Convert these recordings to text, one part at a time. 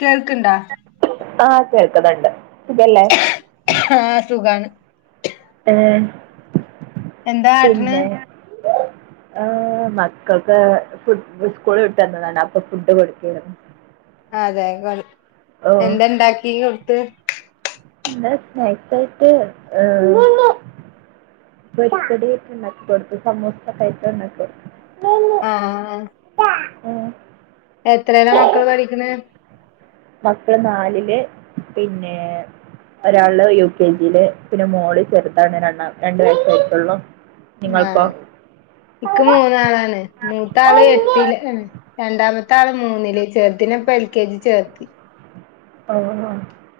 കേൾക്ക്ണ്ടാ. ആ കേൾക്ക്ന്ന്ണ്ട്. ആ സുഖാണ്. ഏ എന്താ ആട്ടന് ഉ മക്കൾക്ക് ഫു് സ്കൂള വിട്ടന്നതാണ് അപ്പൊ ഫുഡ് കൊടുക്കരുന്നു അതെ കൊ എന്ത ഇണ്ടാക്കി കൊടുത്ത് എന്താ നൈറ്റായിട്ട് ബ കടിട്ടക്ക പത്ത സമോസ കട്ടന്നക്ക ആഹ ഓ എത്രയിലാ മക്കള് പഠിക്കുന്നെ? മക്കള് നാലില് പിന്നെ ഒരാള് യു കെ ജിയില് പിന്നെ മോള് ചെറുതാണ് [unintelligible] രണ്ട് വയസായിട്ടുള്ളൂ. ആഹ് ഇക്ക് മൂന്നാളാണ്, മൂത്താള് എട്ടില് മ് രണ്ടാമത്തെ ആള് മൂന്നില്, ചെർതിനെപ്പ എൽ കെ ജി ചേർത്ത്. ഓഹോ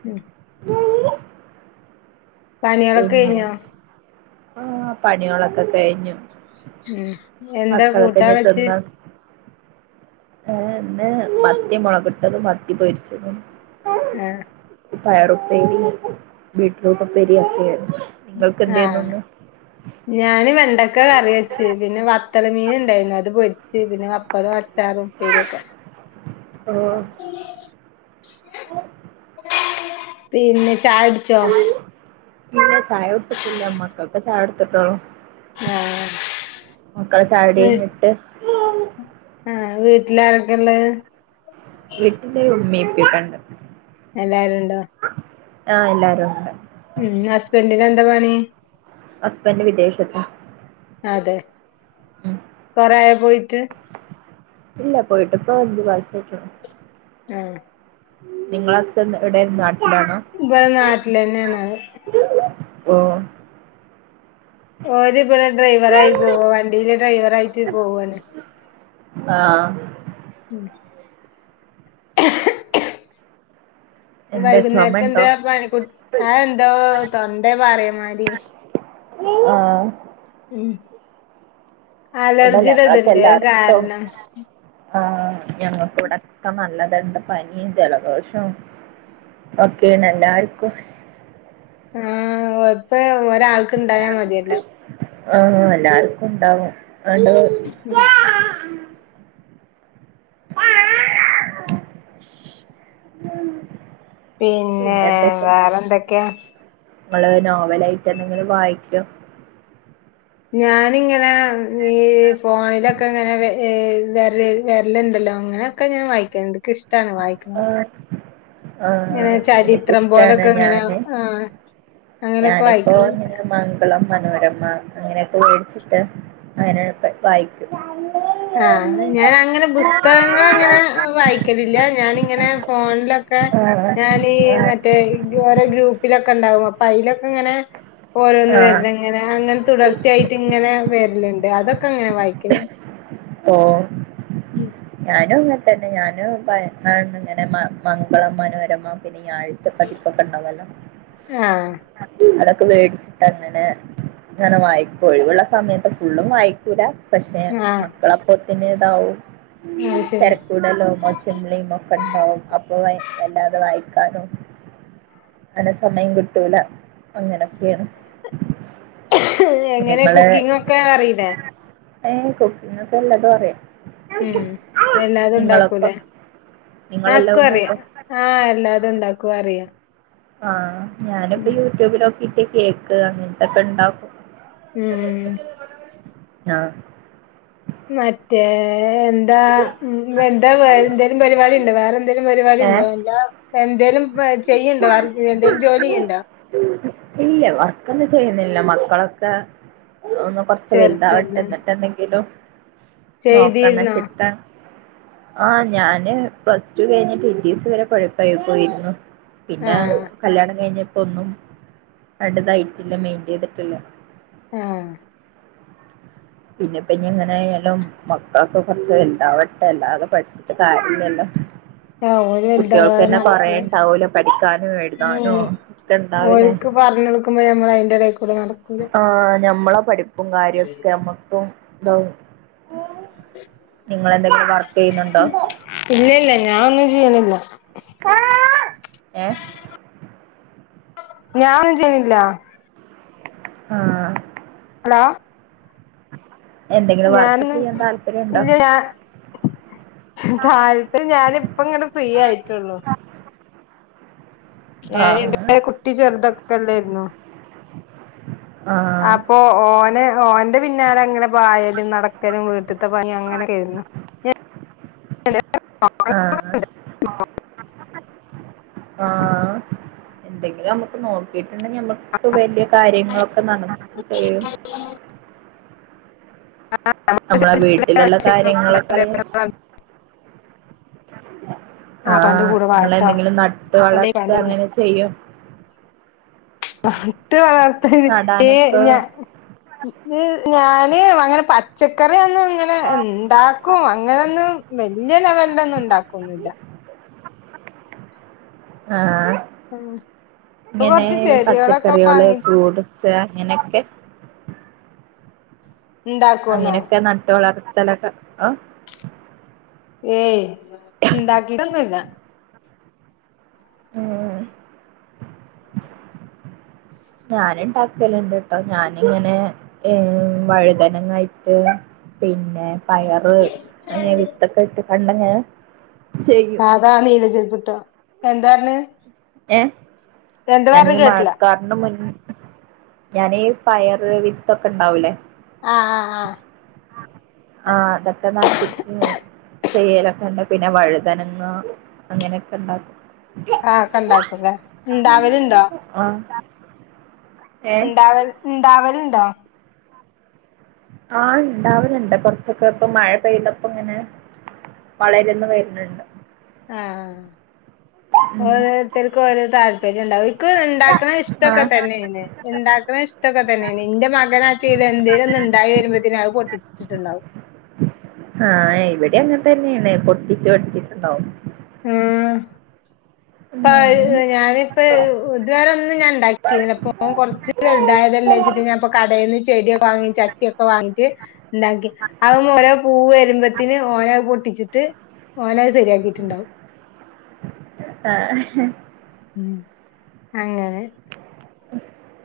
ഉം പണികളൊക്കെ പിന്നെ കഴിഞ്ഞോ? ആഹ് പണികളൊക്കെ കഴിഞ്ഞു. ഉം എന്താ കൂട്ടാ വെച്ച്? ഏഹ് ന്ന് മത്തി മുളകിട്ടതും മത്തി പൊരിച്ചതും. ഏഹ് പയറുപ്പേരി ബീട്രൂട്ട് ഉപ്പേരി ഒക്കെയാരുന്നു. നിങ്ങൾക്ക് എന്തേര്ന്നു ആഹ് ന്ന്? ഞാന് വെണ്ടക്ക കറി വെച്. പിന്നെ വത്തല മീന് ണ്ടായിരുന്നു അത് പൊരിച്ച് പിന്നെ വപ്പടൊ അ ച്ചാറും പ്പേരിയൊക്കെ. ഓഹ് അഹ് പിന്നെ ചായ ടിച്ചോ? ഇല്ല ചായുട്ച്ചിട്ടില്ല മക്കക് ചായൊടുത്തിട്ടോള്ളൂ. ആഹ് മക്കളെ ചായുടിയ്ഞ്ഞിട്ട് ആഹ് വീട്ടിലാരൊക്കെള്ളേ? വീട്ടില് ഉമ്മി പ്പി കണ്ട്. എല്ലാരുണ്ടോ? ആഹ് എല്ലാരുണ്ട് ഉം ഹസ്ബന്റ്ന് എന്താ പണി? ഹസ്ബൻഡ് വിദേശത്താ അതെ ഉം കൊറേ ആയോ പോയിട്ട്? ഇല്ല പോയിട്ട്പ്പൊ അഞ്ചു മാസായ്ട്ടൊള്ളു. ആഹ് നിങ്ങളെ ഹസ്ബന്റ് എടേണ് നാ വെ നാട്ടിലെന്നെണഹ്. ഓഹ് ഓര് പിന്നെ ഡ്രൈവറായി പോവ് വണ്ടിയിലെ ഡ്രൈവർായിട്ട് പോവാണ്. ആഹ് ഉം എന്താ ചുമ ഉണ്ടോ വൈകുന്നേരത്തെന്താ പണിക്കുട്ടി ആ എന്താ തൊണ്ട പാറിയമാരി ആ ഉം ഇവിടെ അലർജിടെത്ണ്ട് അത് കാരണം ആ ഞങ്ങക്ക് വടൊക്കെ നല്ല തൊണ്ട പനിം ജലദോഷം ഒക്കെണ് എല്ലാര്ക്കും ആ ഇപ്പ ഒരാൾക്ക് ഇണ്ടായാ മതിയല്ലോ ആഹാ എല്ലാർക്കും ണ്ടാവും [unintelligible] പിന്നെ വേറെന്തൊക്കെ ങ്ങള് നോവലായിറ്റെന്തെങ്കിലും വായിക്കോ ഞാനിങ്ങന ഈ ഫോണിലൊക്ക ഇങ്ങന വെ വെരലി വെര്ല്ണ്ട അങ്ങനൊക്ക ഞാൻ വായിക്കല്ണ്ട് ഇൻക്ക് ഇഷ്ട്ടാണ് വായിക്ക്ണത് ആ ഇൻക്കിഷ്ടാണ് ഇങ്ങനെ ഞാന് ആഹ് അങ്ങനെയൊക്കെ ഞാന്പ്പോ വായിക്കലുണ്ട് ഇങ്ങനെ മംഗ ളം, മനോരമ അങ്ങനൊക്കെ വേടിച്ചിട്ട് അങ്ങനെ വായിക്കും ആ ഞാനങ്ങനെ പുസ്തകങ്ങളങ്ങനെ വായിക്കലില്ല ഞാനിങ്ങനെ ഫോണിലൊ ക്കെ ആഹ് ഞാനീ ആഹ് മറ്റേ വേറെ ഗ്രൂപ്പിലൊക്ക ഒണ്ടാവും അപ്പൊ അയിലൊക്കെ ഇങ്ങനെ ഓരോന്ന് ആഹ് വെരലിങ്ങനെ അങ്ങനെ തുടർച്ചായിട്ട് ഇങ്ങനെ വെരലുണ്ട് അതൊ ക്ക അങ്ങനെ വായിക്കു ഓ ഉം ഞാനും ഇങ്ങനെ തന്നെ ഞാനും [unintelligible] ഇങ്ങന മ മംഗളം മനോരമ പിന്നെ ഈ ഞാനിപ്പ ആഹ് [unintelligible] വേടിച്ചിട്ട് അങ്ങനെ ഇങ്ങനെ വായിക്കും ഒഴിവുള്ള സമയത്ത് ഫുള്ളും വായിക്കൂല പക്ഷെ ആഹ് മക്കളപ്പൊത്തിന് ഇതാവും അത് ശരി തെരക്കൂലല്ലേ [unintelligible] അപ്പൊ വ വല്ലാതെ വായി താനോ അന് സമയം കിട്ടൂല അങ്ങനൊക്കെയാണ് എങ്ങനെ നിങ്ങള് കുക്കിംഗ് ഒക്കെ അറിയില്ലേ ഏ കുക്കിംഗ് ഒക്കെ [unintelligible] അറിയാം ഉം വല്ലാതെ ഉണ്ടാക്കൂല നിങ്ങളൊക്കെ നിങ്ങളെല്ലാം ആക്കും അറിയാം ഉണ്ടാക്കും ആഹ് അല്ലാതെ ഉണ്ടാക്കും അറിയാം ആഹ് ഞാനിപ്പോ ഉം യൂട്യൂബിലൊക്കിട്ട് കേക്ക് അങ്ങനത്തൊക്കെ ഇണ്ടാക്കും ഉം ആഹ് മറ്റേ എന്താ എന്താേ വേ എന്തേലും പരിപാടി ഉണ്ടോ വേറെ എന്തേലും പരിപാടി ഏഹ് ഉണ്ടോ [unintelligible] എന്തേലും വ് ചെയ്യണ്ടോ വർക്ക് എന്തേലും ജോലി ചെയ്യണ്ടാ ഇല്ല വർക്കൊന്നും ചെയ്യുന്നില്ല മക്കളൊക്കെ ഒന്ന് കൊറച്ച് വലുതാവട്ട് ചെറുതല്ലേ എന്നിട്ട് എന്തെങ്കിലും നോക്കണം ചെയ്തിരുന്നോ ചിട്ട ആ ഞാന് പ്ലസ് ടു കഴിഞ്ഞിട്ട് [unintelligible] വരെ കൊഴപ്പായി പോയിരുന്നു പിന്നെ ആഹ് കല്യാണം കഴിഞ്ഞപ്പോ ഒന്നും [unintelligible] തായിട്ടില്ല മെയിന്റ് ചെയ്തിട്ടില്ല ആഹ് പിന്നെപ്പ ഇനി എങ്ങനെ ആയാലും മക്കളൊക്കെ കൊറച്ച് വലുതാവട്ടെ അല്ലാതെ പഠിച്ചിട്ട് കാര്യ ഇല്ലല്ലോ ആഹ് ഓര് കുട്ടികൾക്ക് വലുതാവാതെ അന്നെ നടക്കൂല [unintelligible] പഠിക്കാന് എഴുതാനു ഒക്ക ഇണ്ടാവൂലോ ക്ക് പറഞ്ഞ് കൊടുക്കുമ്പോ നമ്മള് അതിന്റെ ഇടേൽ കൂടെ നട ആഹ് ഞമ്മള പഠിപ്പും കാര്യൊക്കെ നമ്മക്കും [unintelligible] നിങ്ങളെന്തെങ്കിലും വർക്ക് ചെയ്യുന്നുണ്ടോ ഞാനൊന്നും ചെയ്യണില്ല ഏഹ് ഞാനൊന്നും ചെയ്യണില്ല ആഹ് ഹലോ എന്തെങ്കിലും വർക്ക് ഞാന് ചെയ്യാൻ താല്പര്യണ്ടോ ഇല്ല ഞാൻ താല്പ ഞാനിപ്പ ഇങ്ങട് ഫ്രീ ആയിട്ടുള്ളു ആ ഞാൻ [inaudible] കുട്ടി ചെറുതൊക്കല്ലേരുന്നു ആ അപ്പൊ ഓന് ഓന്റെ പിന്നാലെ അങ്ങനെ പായലും നടക്കലും വീട്ട അ ആഹ ആഹ എന്തെങ്കിലും നമുക്ക് നോക്കി പിെ ഞമ്മക്ക് വലിയ കാര്യങ്ങളൊക്കെ നടന്ന ചെയ്യും നമ്മളെ വീട്ടിലുള്ള കാര്യങ്ങളൊക്കെ ആഹ ആപ്പാന്റെ കൂടെ നിങ്ങ വാട്ടോ എന്തെങ്കിലും നട്ട് അല്ലെ വളർച്ച ഇപ്പാന്റെ അങ്ങനെ ചെയ്യോ മട്ട പാർഥ ഏ നടാനൊക്കെ ഞാ ഞാന് അങ്ങനെ പച്ചക്കറി അയൊന്നും ഇങ്ങനെ ഉണ്ടാക്കും അങ്ങനെ ഒന്നും വലിയ ലെവലിലൊന്നും ഉണ്ടാക്കന്നില്ല ആഹ ഇപ്പൊ ഇങ്ങനെ കൊറച്ച് ചെടികളൊക്കെ പച്ചക്കറികള് വാങ്ങി ഫ്രൂട്്സ് എനക്ക് ഇണ്ടാക്കോന്നോ അങ്ങനെയൊക്കെ നട്ടു വളർത്തലൊക്കെ ആ- ഏയ് ഉണ്ടാക്കിട്ടൊന്നും ഇല്ല ആ ഞാന ഉണ്ടാക്കലുണ്ട് കേട്ടോ ഞാനിങ്ങനെ വഴുതനങ്ങായിട്ട് പിന്നെ പയറ് അങ്ങനെ വിത്തൊക്കെ ഇട്ട കണ്ട- സാധാരണ ഇങ്ങനെ ചെരുപ്പ് ഇട്ടോ എന്താരന്ന് ഏ ഞാനീ കേട്ടില്ല മഴക്കാറിന് മുൻപ് ഞാനീ പയറ്, വിത്തൊക്കെ ഉണ്ടാവലേ ആഹ ആഹ് ആഹ ആഹ്തത്തമാട്ട [unintelligible] ചെയ്യലൊക്കെ ഉണ്ട് പിന്നെ വഴുതനങ്ങ് അങ്ങനെയൊക്കെ ഇണ്ടാക്കും ആഒക്കെ ഉണ്ടാക്കും ഇല്ലേ ഇണ്ടാവലുണ്ടോ അ ഉണ്ടാവൽ ഉണ്ടാവലുണ്ടാവും ആഹ ഉണ്ടാവലുണ്ട് കൊറച്ചൊക്കെ ഇപ്പ മഴ പെയതപ്പ ഇങ്ങനെ- വളരുന്നു വരുന്നുണ്ട് ആഹ ഉം ഓരോരുത്തർക്കും ഓരോ താല്പര്യം ഉണ്ടാവും ഇ്ടൊക്കെ തന്നെയാണ് ആഹ് ഉണ്ട ഇഷ്ടൊക്കെ തന്നെയാണ് എന്റെ മകനാ എന്ത- ഉണ്ടായി വരുമ്പോത്തേ അത് പൊട്ടിച്ചിട്ടിട്ടുണ്ടാവും ആഹ ഇവിടെ അങ്ങനെ തന്നെയാണ് പൊട്ടിച്ചു പൊട്ടിച്ചിട്ടുണ്ടാവും ആഹ ഇപ്പ ഉം ഞാനിപ്പ ഇതുവാര ഒന്നും ഞാൻ ഉണ്ടാക്കില്ലപ്പൊ കൊറച്ച് വെലുതായതല്ലേ ഞാനിപ്പോ കാടെന്നു ചെടി ചട്ടിയൊക്ക വാങ്ങിച്ചു എന്താക്ക അ ഓരോ പൂവ്വരുമ്പോത്തിന് ഓരോ പൊട്ടിച്ചിട്ട് ഓനത് ശരിയാക്കിട്ടുണ്ടവും ആഹ ഉം അങ്ങനെ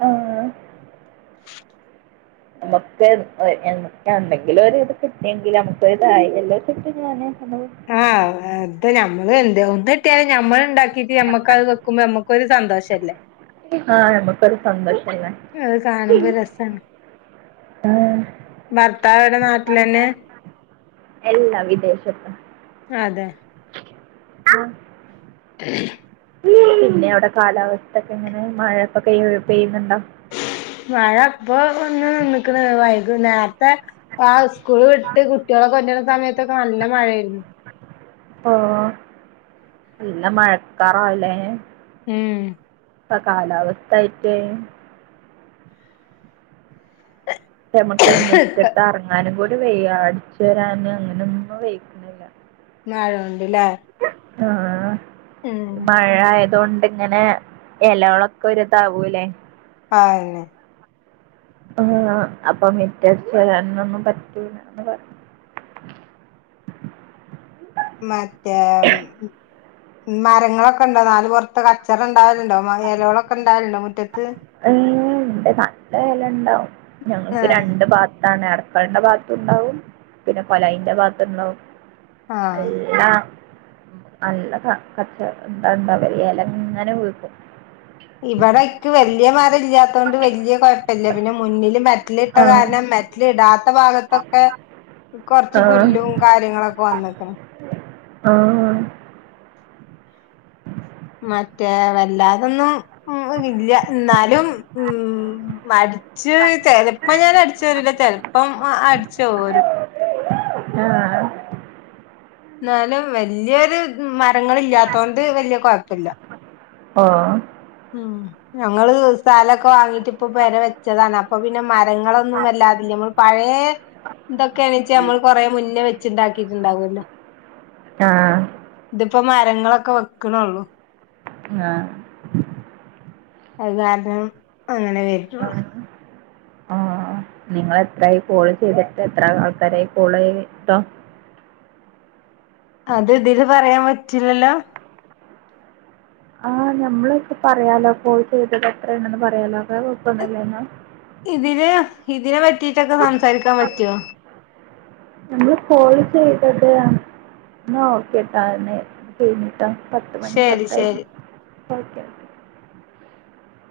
ആഹ നമുക്ക് എന്തെങ്കിലും ഒരു ഇത് കിട്ടിയെങ്കിൽ നമുക്ക് ഇതായി എല്ലോ കിട്ടും ഞാന് [unintelligible] ആഹ അത മ്മ [unintelligible] അത് എന്ത ഒന്ന കട്ടിയാലും ഞമ്മൾ ഉണ്ടാക്കിട്ട് മ്മക്ക് അത് വെക്കുമ്പോ നമ്മുക്കൊരു സന്തോഷമല്ലേ ആഹ നമക്കരു സന്തോഷം അത് പിന്നെ കാണുമ്പോ രസാണ് ഭർത്താവ് എവിടെ അ നാട്ടിൽ തന്നെആ അല്ല വിദേശത്ത് അതെ ആഹ ഉ [unintelligible] പിന്നെ അവിടെ കാലാവസ്ഥ ഒക്കെ ഇങ്ങനെ മഴക്കൊക്കെ പെയ്യുന്നുണ്ടോ മഴ ഇപ്പൊ ഒന്ന് നിന്നിക്കണ വൈകു നേരത്തെ സ്കൂൾ വിട്ട് കുട്ടികളൊക്കെ കൊണ്ടിരുന്ന സമയത്തൊക്കെ നല്ല മഴായിരുന്നു എല്ലാ മഴക്കാറായില്ലേ ഉം ഇപ്പ കാലാവസ്ഥയിട്ടേ നമക്ക് മിറ്റത്തേ ഇറങ്ങാനും കൂടി വെയ്യ അടിച്ചു വരാന് അങ്ങനൊന്നും വെയിക്കുന്നില്ല നാഴുണ്ട്ല്ലേ ആഹ മഴ അതുകൊണ്ട്ിങ്ങനെ ഇലകളൊക്കെ ഒതാവല്ലേ ആന്നെ ആഹ അപ്പൊ മറ്റച്ച വരൻൊന്നും പറ്റൂല്ലന്ന് പറ മറ്റേ മരങ്ങളൊക്കെ ഉണ്ടോ നാല് പുറത്ത് കച്ചറം ഉണ്ടായിോ ഇലകളൊക്കെ ഉണ്ടായിരണ്ടോ മുറ്റ ഏ ഉണ്ട് നല്ല എല ഉണ്ടാവും ഞങ്ങൾക്ക് ആഹ് രണ്ട് ഭാത്താണ് ഇട പക്കളിന്റെ ഭാഗത്തുണ്ടാവും പിന്നെ കൊലായിന്റെ ഭാഗത്തുണ്ടാവും ആഹ് എല്ലാ നല്ല കച്ച ഇന്താണ്ട അവര് ഇല ഇങ്ങനെ വഴക്കും ഇവിടെക്ക് വലിയ മരം ഇല്ലാത്ത കൊണ്ട് വല്ിയ കുഴപ്പില്ല പിന്നെ മുന്നില് മറ്റ മെറ്റലിട്ട ആഹ് കാരണം മെറ്റലിടാ ഇത്തെ ഭാഗത്തൊക്കെ കൊറച്ച് ആഹ് പുല്ലും കാര്യങ്ങളൊക്കെ വന്നക്കണ് ആഹ മറ്റേ വല്ലാതൊന്നും ഉ ഇല്ല എന്നാലും ഉ അടച്ച് ചെലപ്പ ഞൻ അടിച്ചു വരില്ല ചെിലപ്പം അടിച്ച ഓരും ആഹ എന്നാലും വല്ിയൊരു ങ്ങ ഇല്ലാത്തോണ്ട് വലിയ കൊഴപ്പില്ല ഓഹ് ഞങ്ങള് സ്ഥലമൊക്കെ വാങ്ങീട്ട് ഇപ്പൊ വരെ വെച്ചതാണ് അപ്പൊ പിന്നെ മരങ്ങളൊന്നും വല്ലാതില്ലമ പഴയ ഇതൊക്കെയാണെച്ച നമ്മൾ കൊറെ മുന്നേ വെച്ചുണ്ടാക്കിയിട്ടുണ്ടാവല്ലോ ആഹ ഇതിപ്പോ മരങ്ങളൊക്കെ വെക്കണള്ളു ആഹ അത് കാരണം അങ്ങനെ വരിട്ടുള്ളു നിങ്ങ എത്രായി കോള് ചെയ്തിട്ട് എത്ര ആൾക്കാരായി കോൾ ചെയ്ട്ടോ അത് ഇതില് പറയാൻ പറ്റില്ലല്ലോ ആ ഞമ്മളൊപ്പ പറയാലോ പോയി ചെയ്തത് എത്ര ഉണെന്ന് പറയാലോക്കെ കുഴപ്പൊന്നില്ല ഇതിന് ഇതിനെ പറ്റിട്ടൊക്കെ സംസാരിക്കാൻ പറ്റുവോ നമ്മൾ കോള് ചെയ്തത് എന്ന ഓക്കെട്ടാ എന്ന കഴിഞ്ഞിട്ടോ പത്ത് മണി ശരി പത്തായി ശരി ഓക്കെ ഓക്കെ